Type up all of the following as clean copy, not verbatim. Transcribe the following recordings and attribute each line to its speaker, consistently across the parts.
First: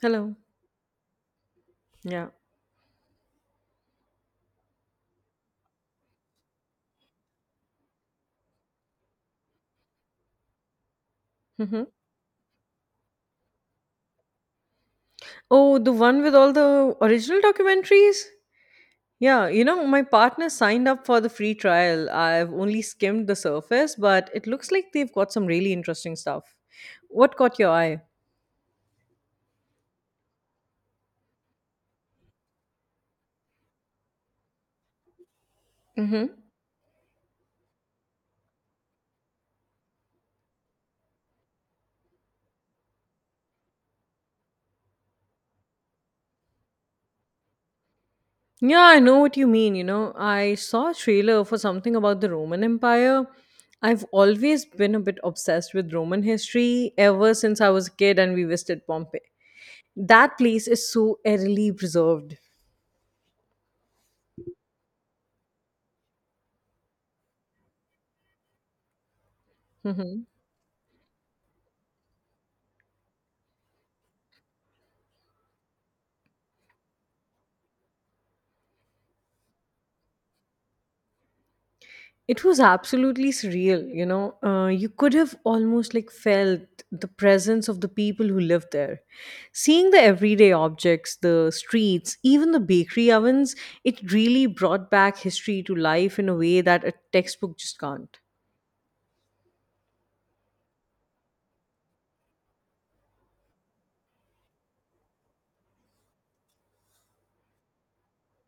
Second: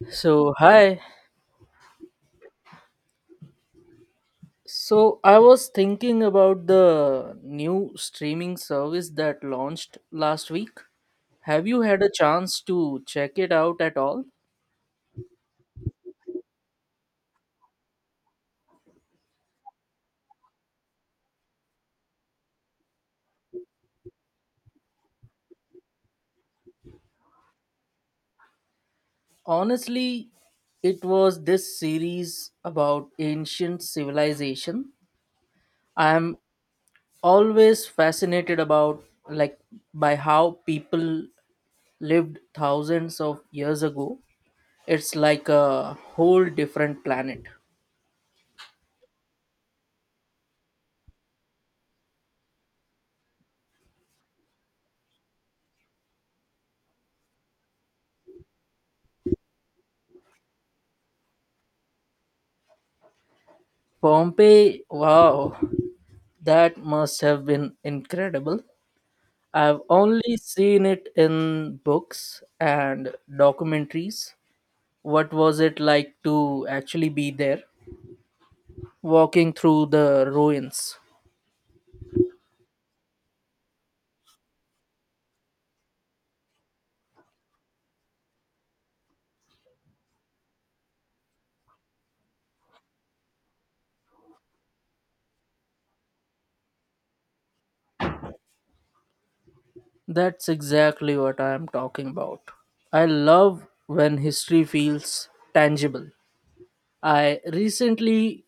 Speaker 1: Hello.
Speaker 2: So, hi.
Speaker 1: Yeah.
Speaker 2: So, I was thinking about the new streaming service that launched last week. Have you
Speaker 1: Mhm.
Speaker 2: had a chance to check it out at all?
Speaker 1: Oh, the one with all the original documentaries? Yeah, my partner signed up for the free trial. I've only skimmed the surface, but it looks like they've got some really interesting stuff. What caught your eye?
Speaker 2: Honestly, it was this series about ancient civilization. I
Speaker 1: Mm-hmm.
Speaker 2: am always fascinated about like by how people lived thousands of years ago. It's like a whole different planet.
Speaker 1: Yeah, I know what you mean. I saw a trailer for something about the Roman Empire. I've always been a bit obsessed with Roman history ever since I was a kid and we visited Pompeii. That place is so eerily preserved.
Speaker 2: Pompeii, wow, that must have been incredible. I've only seen it in books and documentaries. What was it like to actually be there, walking through the ruins?
Speaker 1: It was absolutely surreal, you know. You could have almost like felt the presence of the people who lived there. Seeing the everyday objects, the streets, even the bakery ovens, it really brought back history to life in a way that a textbook just can't.
Speaker 2: That's exactly what I'm talking about. I love when history feels tangible. I recently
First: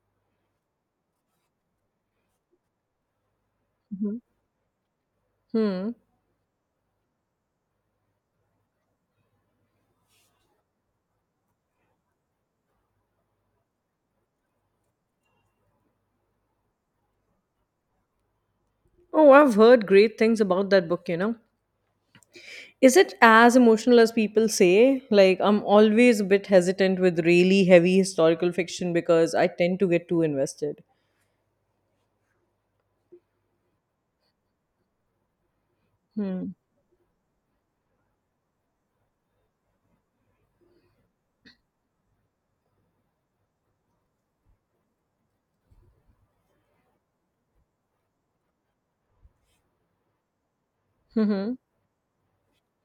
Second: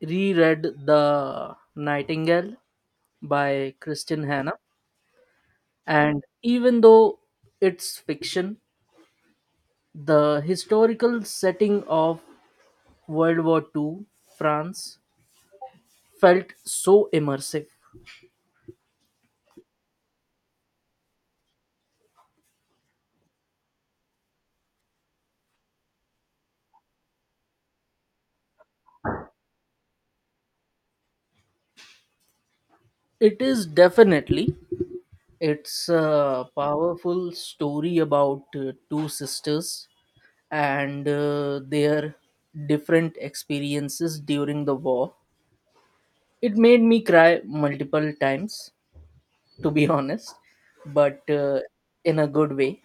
Speaker 2: reread The Nightingale by
Speaker 1: Mhm.
Speaker 2: Christian Hanna,
Speaker 1: Hmm.
Speaker 2: and even though it's fiction, the historical setting of World War Two, France, felt so immersive.
Speaker 1: Oh, I've heard great things about that book. Is it as emotional as people say? Like, I'm always a bit hesitant with really heavy historical fiction because I tend to get too invested.
Speaker 2: It is definitely it's a
Speaker 1: Hmm.
Speaker 2: powerful story about two sisters and their different experiences during the war. It made me cry multiple times, to be honest, but
Speaker 1: Mm-hmm.
Speaker 2: in a good way.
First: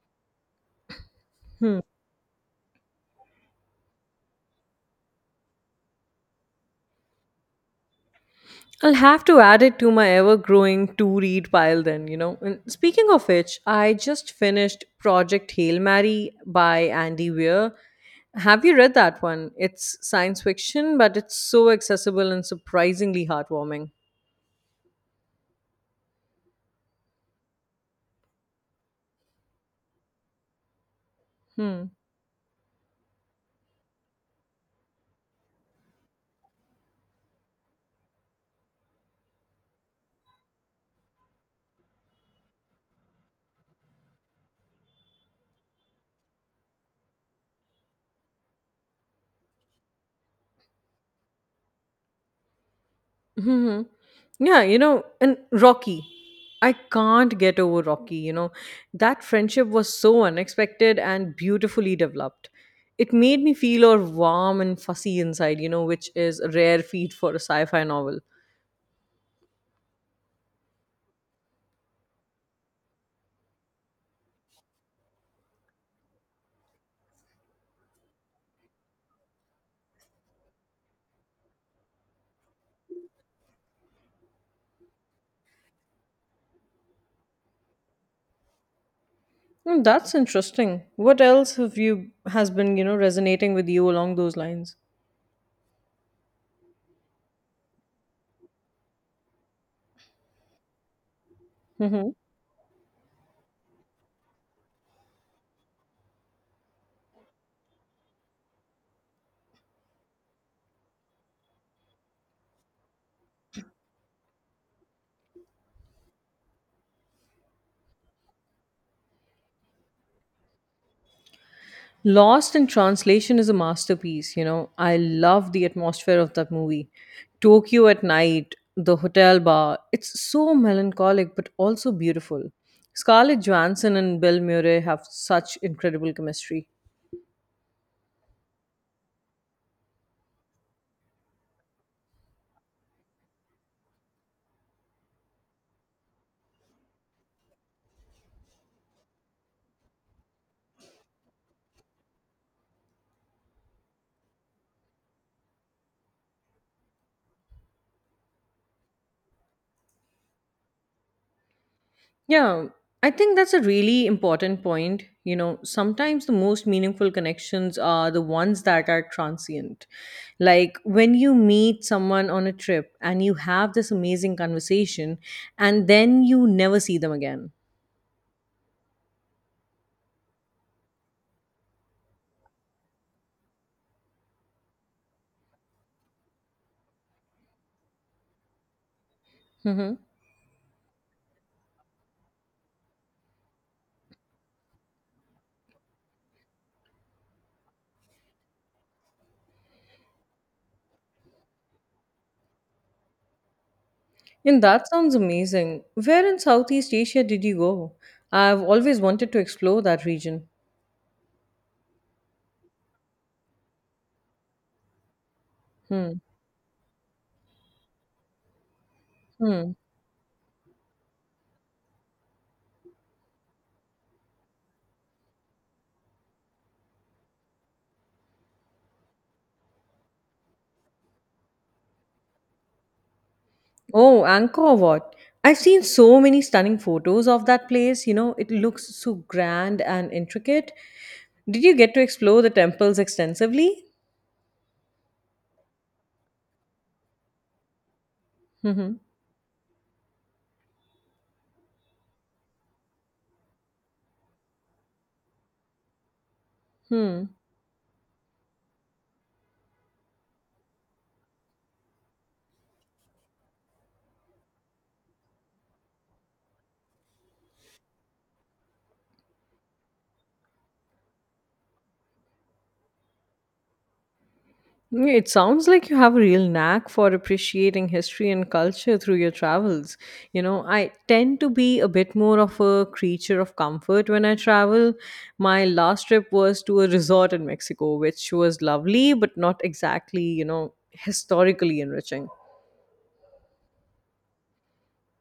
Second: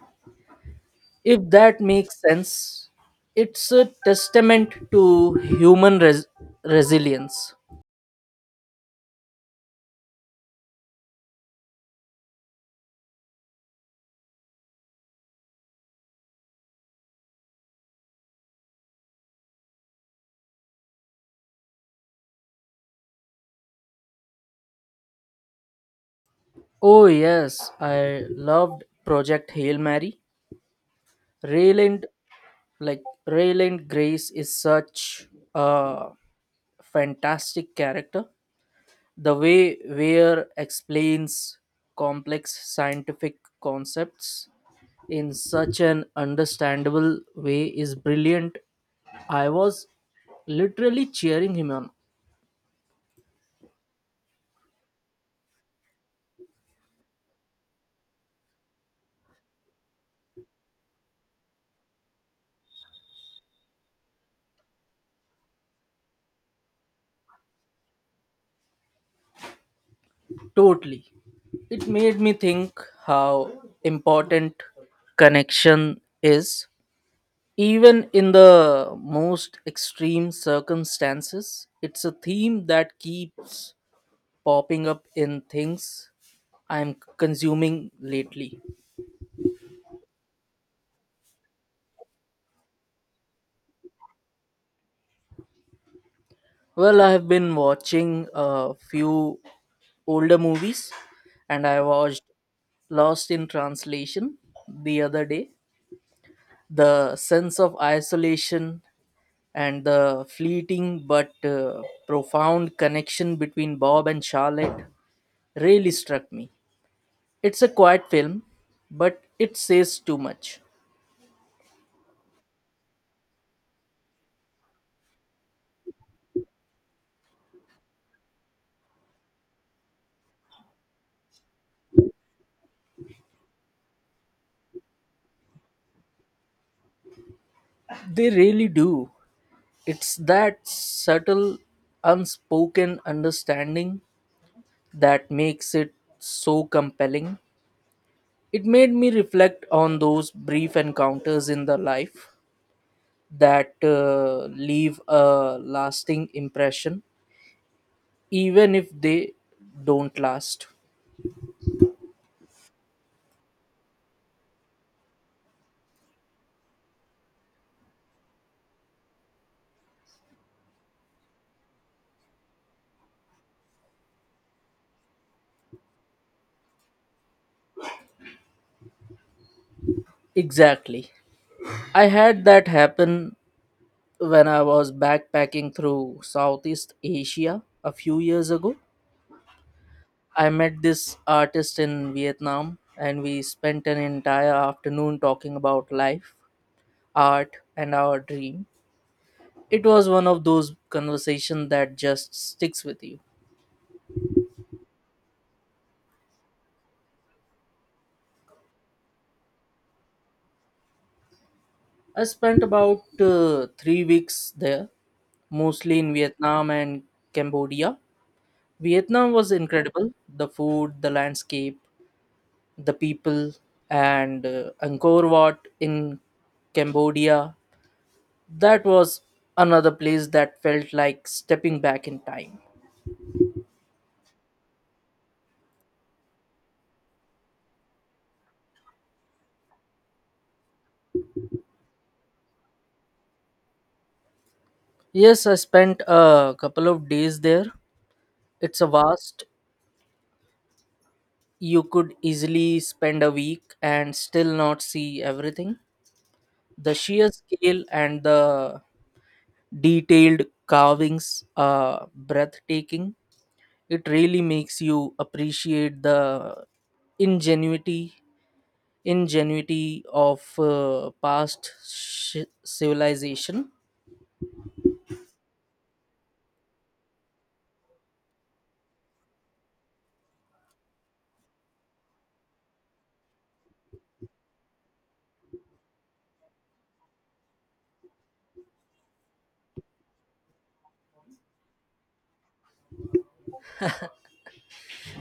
Speaker 2: If that
Speaker 1: Hmm.
Speaker 2: makes sense, it's a testament to human resilience.
Speaker 1: I'll have to add it to my ever growing to read pile then. And speaking of which, I just finished Project Hail Mary by Andy Weir. Have you read that one? It's science fiction, but it's so accessible and surprisingly heartwarming.
Speaker 2: Oh, yes, I loved Project Hail Mary.
Speaker 1: Hmm.
Speaker 2: Rayland, like, Rayland Grace is such a fantastic character. The way Weir explains complex scientific concepts in such an understandable way is brilliant. I was literally cheering him on.
Speaker 1: Hmm. Yeah, and Rocky. I can't get over Rocky. That friendship was so unexpected and beautifully developed. It made me feel all warm and fussy inside, which is a rare feat for a sci-fi novel.
Speaker 2: Totally. It made me think how important connection is. Even in the most extreme circumstances, it's a theme that keeps popping up in things I'm consuming lately.
Speaker 1: Hmm, that's interesting. What else have you has been, resonating with you along those lines?
Speaker 2: Well, I have been watching a few older movies, and I
Speaker 1: Mm-hmm.
Speaker 2: watched Lost in Translation the other day. The sense of isolation and the fleeting but profound connection between Bob and Charlotte really struck me. It's a quiet film, but it says too much.
Speaker 1: Lost in Translation is a masterpiece. I love the atmosphere of that movie. Tokyo at night, the hotel bar, it's so melancholic but also beautiful. Scarlett Johansson and Bill Murray have such incredible chemistry.
Speaker 2: They really do. It's that subtle, unspoken understanding that makes it so compelling. It made me reflect on those brief encounters in the life that leave a lasting impression even if they don't last.
Speaker 1: Yeah, I think that's a really important point. You know, sometimes the most meaningful connections are the ones that are transient. Like when you meet someone on a trip and you have this amazing conversation and then you never see them again.
Speaker 2: Exactly. I had that happen when I was backpacking through Southeast Asia a few years ago.
Speaker 1: Hmm.
Speaker 2: I met this artist in Vietnam, and we spent an entire afternoon talking about life, art, and our dream. It was one of those conversations that just sticks with you.
Speaker 1: And that sounds amazing. Where in Southeast Asia did you go? I've always wanted to explore that region.
Speaker 2: I spent about 3 weeks there, mostly in
Speaker 1: Hmm.
Speaker 2: Vietnam and Cambodia. Vietnam was
Speaker 1: Hmm.
Speaker 2: incredible, the food, the landscape, the people, and Angkor Wat in Cambodia. That was another place that felt like stepping back in time.
Speaker 1: Oh, Angkor Wat. I've seen so many stunning photos of that place. You know, it looks so grand and intricate. Did you get to explore the temples extensively?
Speaker 2: Yes, I spent a couple of days there. It's a
Speaker 1: Hmm.
Speaker 2: vast, you could easily spend a week and still not see everything. The
Speaker 1: Hmm.
Speaker 2: sheer scale and the detailed carvings are breathtaking. It really makes you appreciate the ingenuity ingenuity of past civilization.
Speaker 1: Yeah, it sounds like you have a real knack for appreciating history and culture through your travels. I tend to be a bit more of a creature of comfort when I travel. My last trip was to a resort in Mexico, which was lovely, but not exactly, historically enriching.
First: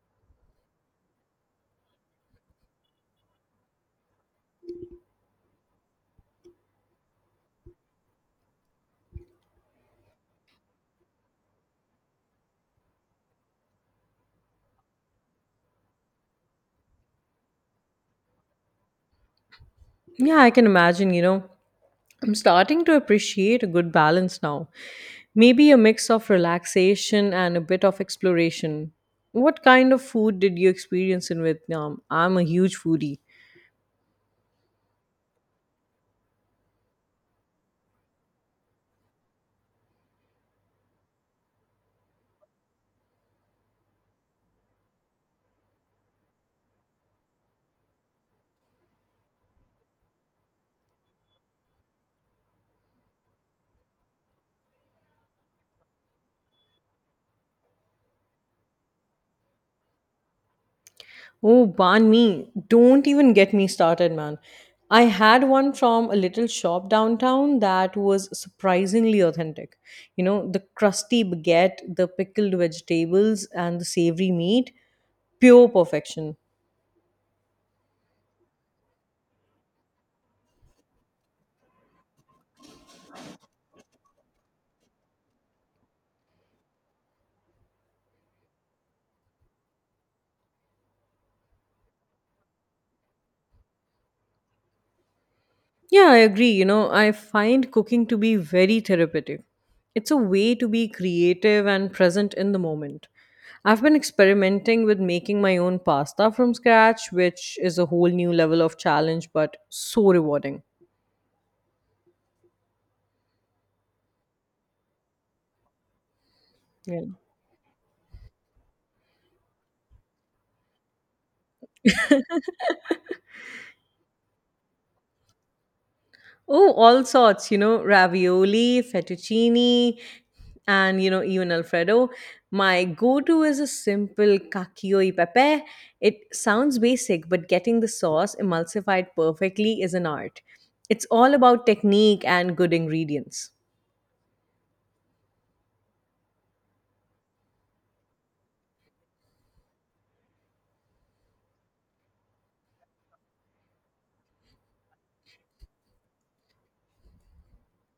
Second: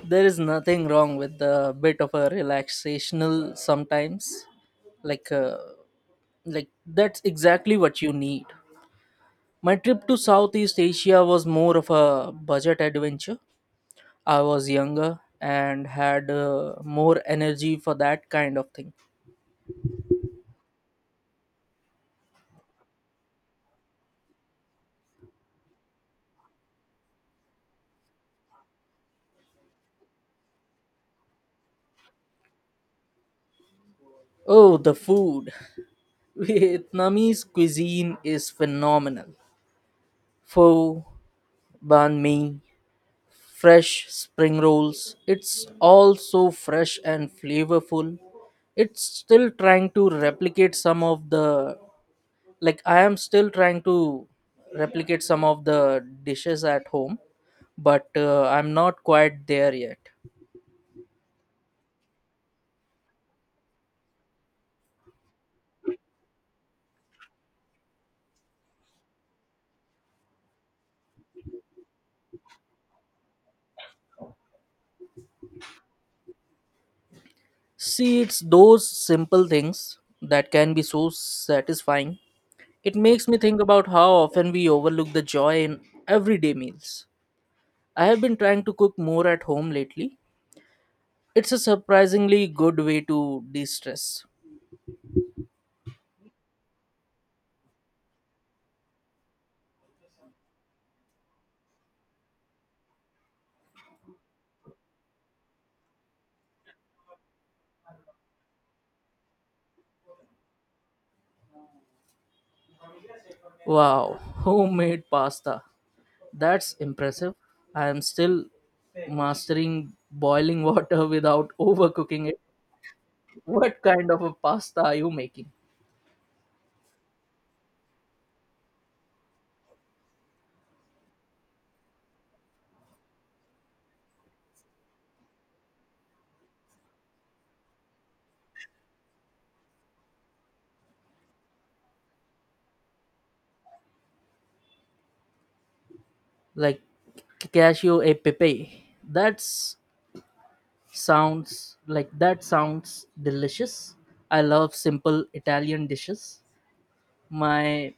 Speaker 2: There is nothing wrong with a bit of a relaxational sometimes. Like uh, like that's exactly what you need. My trip to Southeast Asia was more of a budget adventure. I was younger and had more energy for that kind of thing.
Speaker 1: Yeah, I can imagine. I'm starting to appreciate a good balance now. Maybe a mix of relaxation and a bit of exploration. What kind of food did you experience in Vietnam? I'm a huge foodie.
Speaker 2: Oh, the food. Vietnamese cuisine is phenomenal. Pho, banh mi, fresh spring rolls. It's all so fresh and flavorful. It's still trying to replicate some of the like I am still trying to replicate some of the dishes at home, but I'm not quite there yet.
Speaker 1: Oh, banh mi. Don't even get me started, man. I had one from a little shop downtown that was surprisingly authentic. You know, the crusty baguette, the pickled vegetables, and the savory meat pure perfection.
Speaker 2: See, it's those simple things that can be so satisfying. It makes me think about how often we overlook the joy in everyday meals. I have been trying to cook more at home lately. It's a surprisingly good way to de stress.
Speaker 1: Yeah, I agree. I find cooking to be very therapeutic. It's a way to be creative and present in the moment. I've been experimenting with making my own pasta from scratch, which is a whole new level of challenge, but so rewarding.
Speaker 2: Wow, homemade pasta. That's
Speaker 1: Yeah.
Speaker 2: impressive. I am still mastering boiling water without overcooking it. What kind of a pasta are you making?
Speaker 1: Oh, all sorts, ravioli, fettuccine, and even Alfredo. My go-to is a simple cacio e pepe. It sounds basic, but getting the sauce emulsified perfectly is an art. It's all about technique and good ingredients.
Speaker 2: Like cashew e pepe. That's Sounds like that sounds delicious. I love simple Italian dishes. My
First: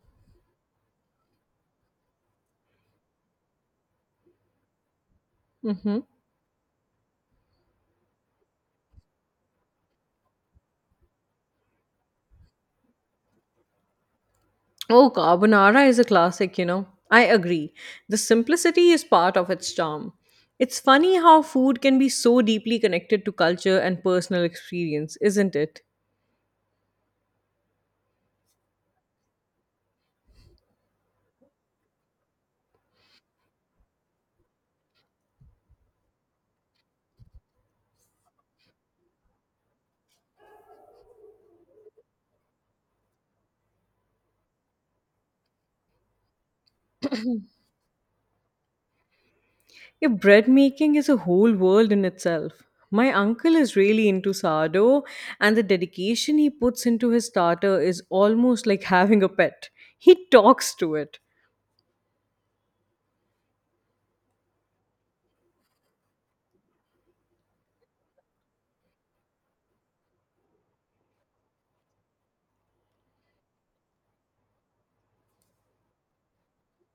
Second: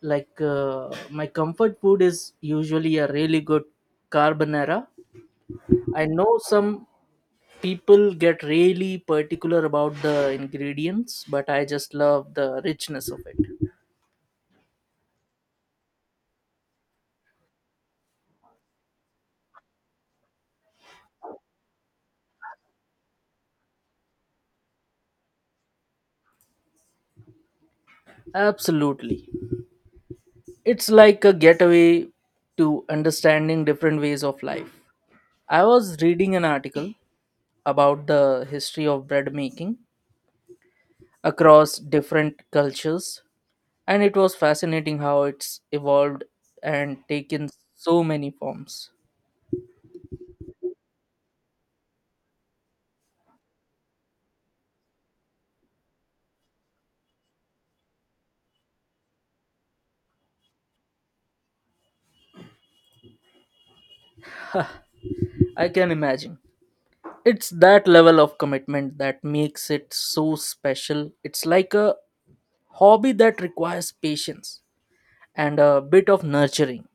Speaker 2: my comfort food is usually a really good carbonara.
Speaker 1: Hmm.
Speaker 2: I know some people get really particular about the ingredients, but I just love the richness of it.
Speaker 1: Oh, carbonara is a classic. I agree. The simplicity is part of its charm. It's funny how food can be so deeply connected to culture and personal experience, isn't it?
Speaker 2: Absolutely. It's like a getaway to understanding different ways of life. I was reading an article about the history of bread making across different cultures, and it was fascinating how it's evolved and taken so many forms.
Speaker 1: Yeah, bread making is a whole world in itself. My uncle is really into sourdough, and the dedication he puts into his starter is almost like having a pet. He talks to it.
Speaker 2: I can imagine. It's that level of commitment that makes it so special. It's like a hobby that requires patience and a bit of nurturing.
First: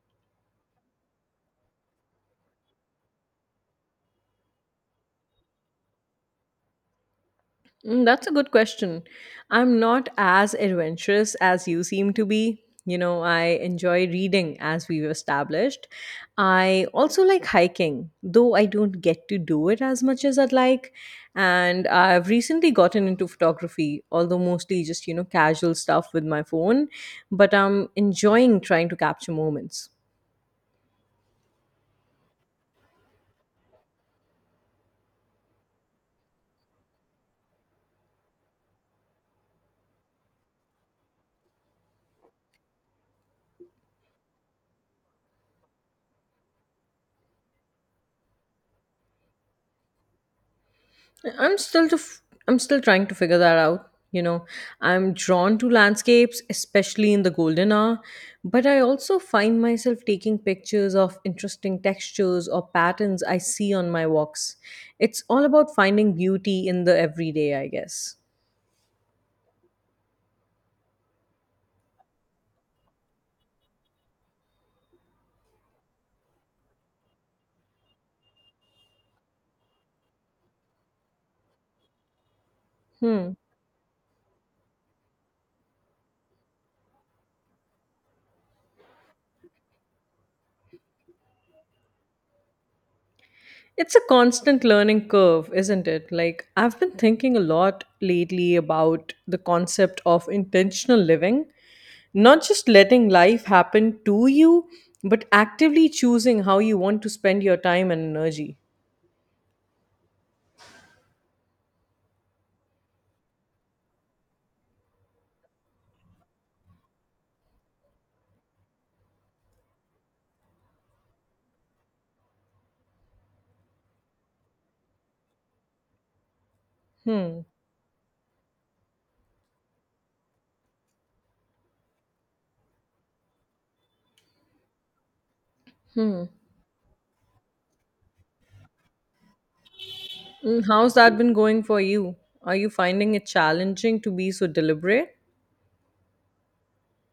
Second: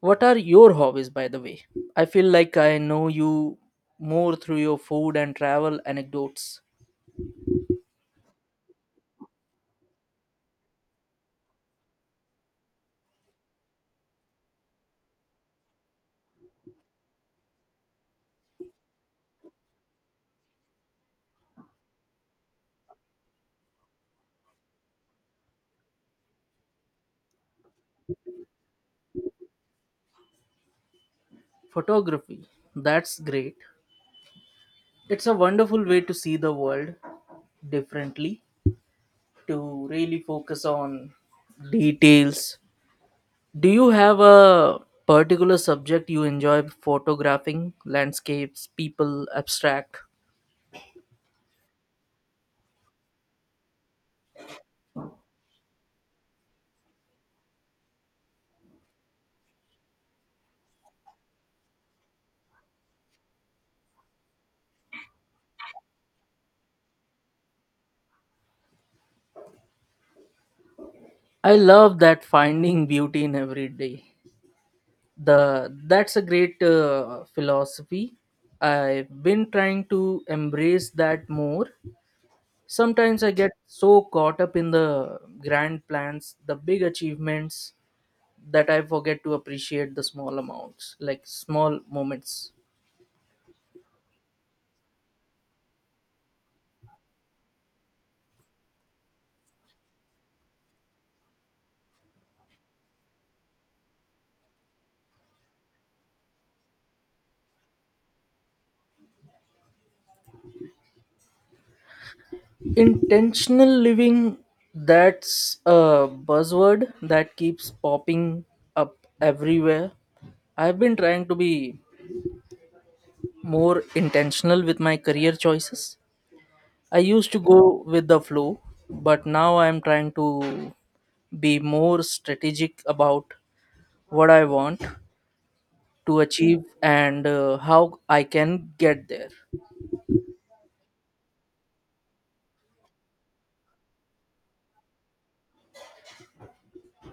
Speaker 2: What are your hobbies, by the way? I feel like I know you more through your food and travel anecdotes.
Speaker 1: Mm, that's a good question. I'm not as adventurous as you seem to be. I enjoy reading, as we've established. I also like hiking, though I don't get to do it as much as I'd like. And I've recently gotten into photography, although mostly just, casual stuff with my phone. But I'm enjoying trying to capture moments.
Speaker 2: Photography, that's great. It's a wonderful way to see the world differently, to really focus on details. Do you have a particular subject you enjoy photographing? Landscapes, people, abstract?
Speaker 1: I'm still trying to figure that out. I'm drawn to landscapes, especially in the golden hour, but I also find myself taking pictures of interesting textures or patterns I see on my walks. It's all about finding beauty in the everyday, I guess.
Speaker 2: I love that, finding beauty in every day. The that's a great philosophy. I've been trying to embrace that more. Sometimes I
Speaker 1: Hmm.
Speaker 2: get so caught up in the grand plans, the big achievements, that I forget to appreciate the small amounts, like small moments.
Speaker 1: It's a constant learning curve, isn't it? Like, I've been thinking a lot lately about the concept of intentional living, not just letting life happen to you, but actively choosing how you want to spend your time and energy.
Speaker 2: Intentional living, that's a buzzword that keeps popping up everywhere. I've been trying to be more intentional with my career choices. I used to
Speaker 1: Hmm.
Speaker 2: go with the flow, but now I'm trying to be more strategic about what I want to achieve and how I can get there.
Speaker 1: Mm, how's that been going for you? Are you finding it challenging to be so deliberate?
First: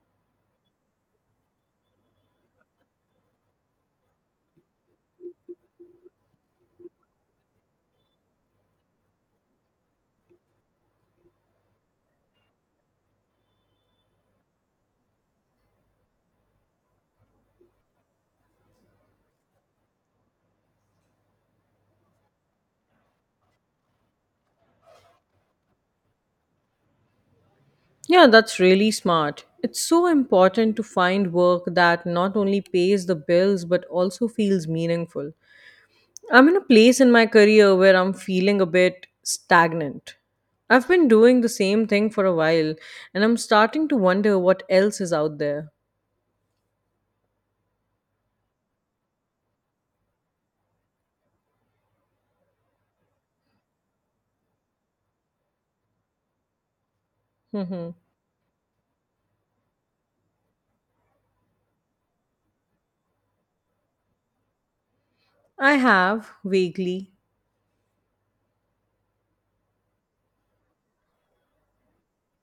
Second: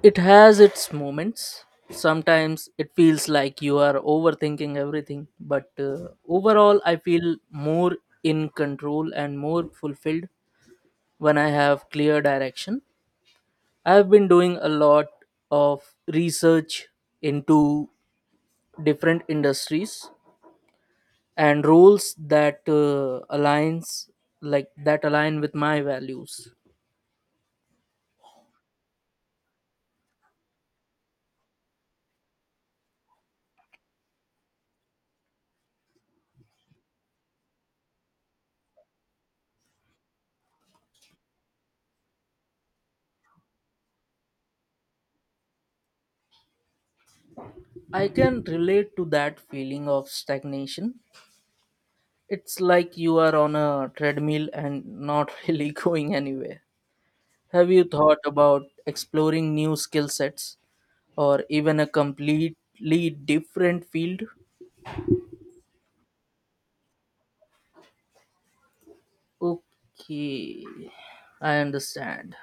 Speaker 2: It has its moments. Sometimes it feels like you are overthinking everything, but overall, I feel more in control and more fulfilled when I have clear direction. I've been doing a lot of research into different industries and roles that align with my values.
Speaker 1: Yeah, that's really smart. It's so important to find work that not only pays the bills but also feels meaningful. I'm in a place in my career where I'm feeling a bit stagnant. I've been doing the same thing for a while, and I'm starting to wonder what else is out there.
Speaker 2: I can relate to that feeling of stagnation. It's like you are on a treadmill and not really going anywhere. Have you
Speaker 1: Hmm.
Speaker 2: thought about exploring new skill sets or even a completely different field?
Speaker 1: I have vaguely.
Speaker 2: Okay, I understand.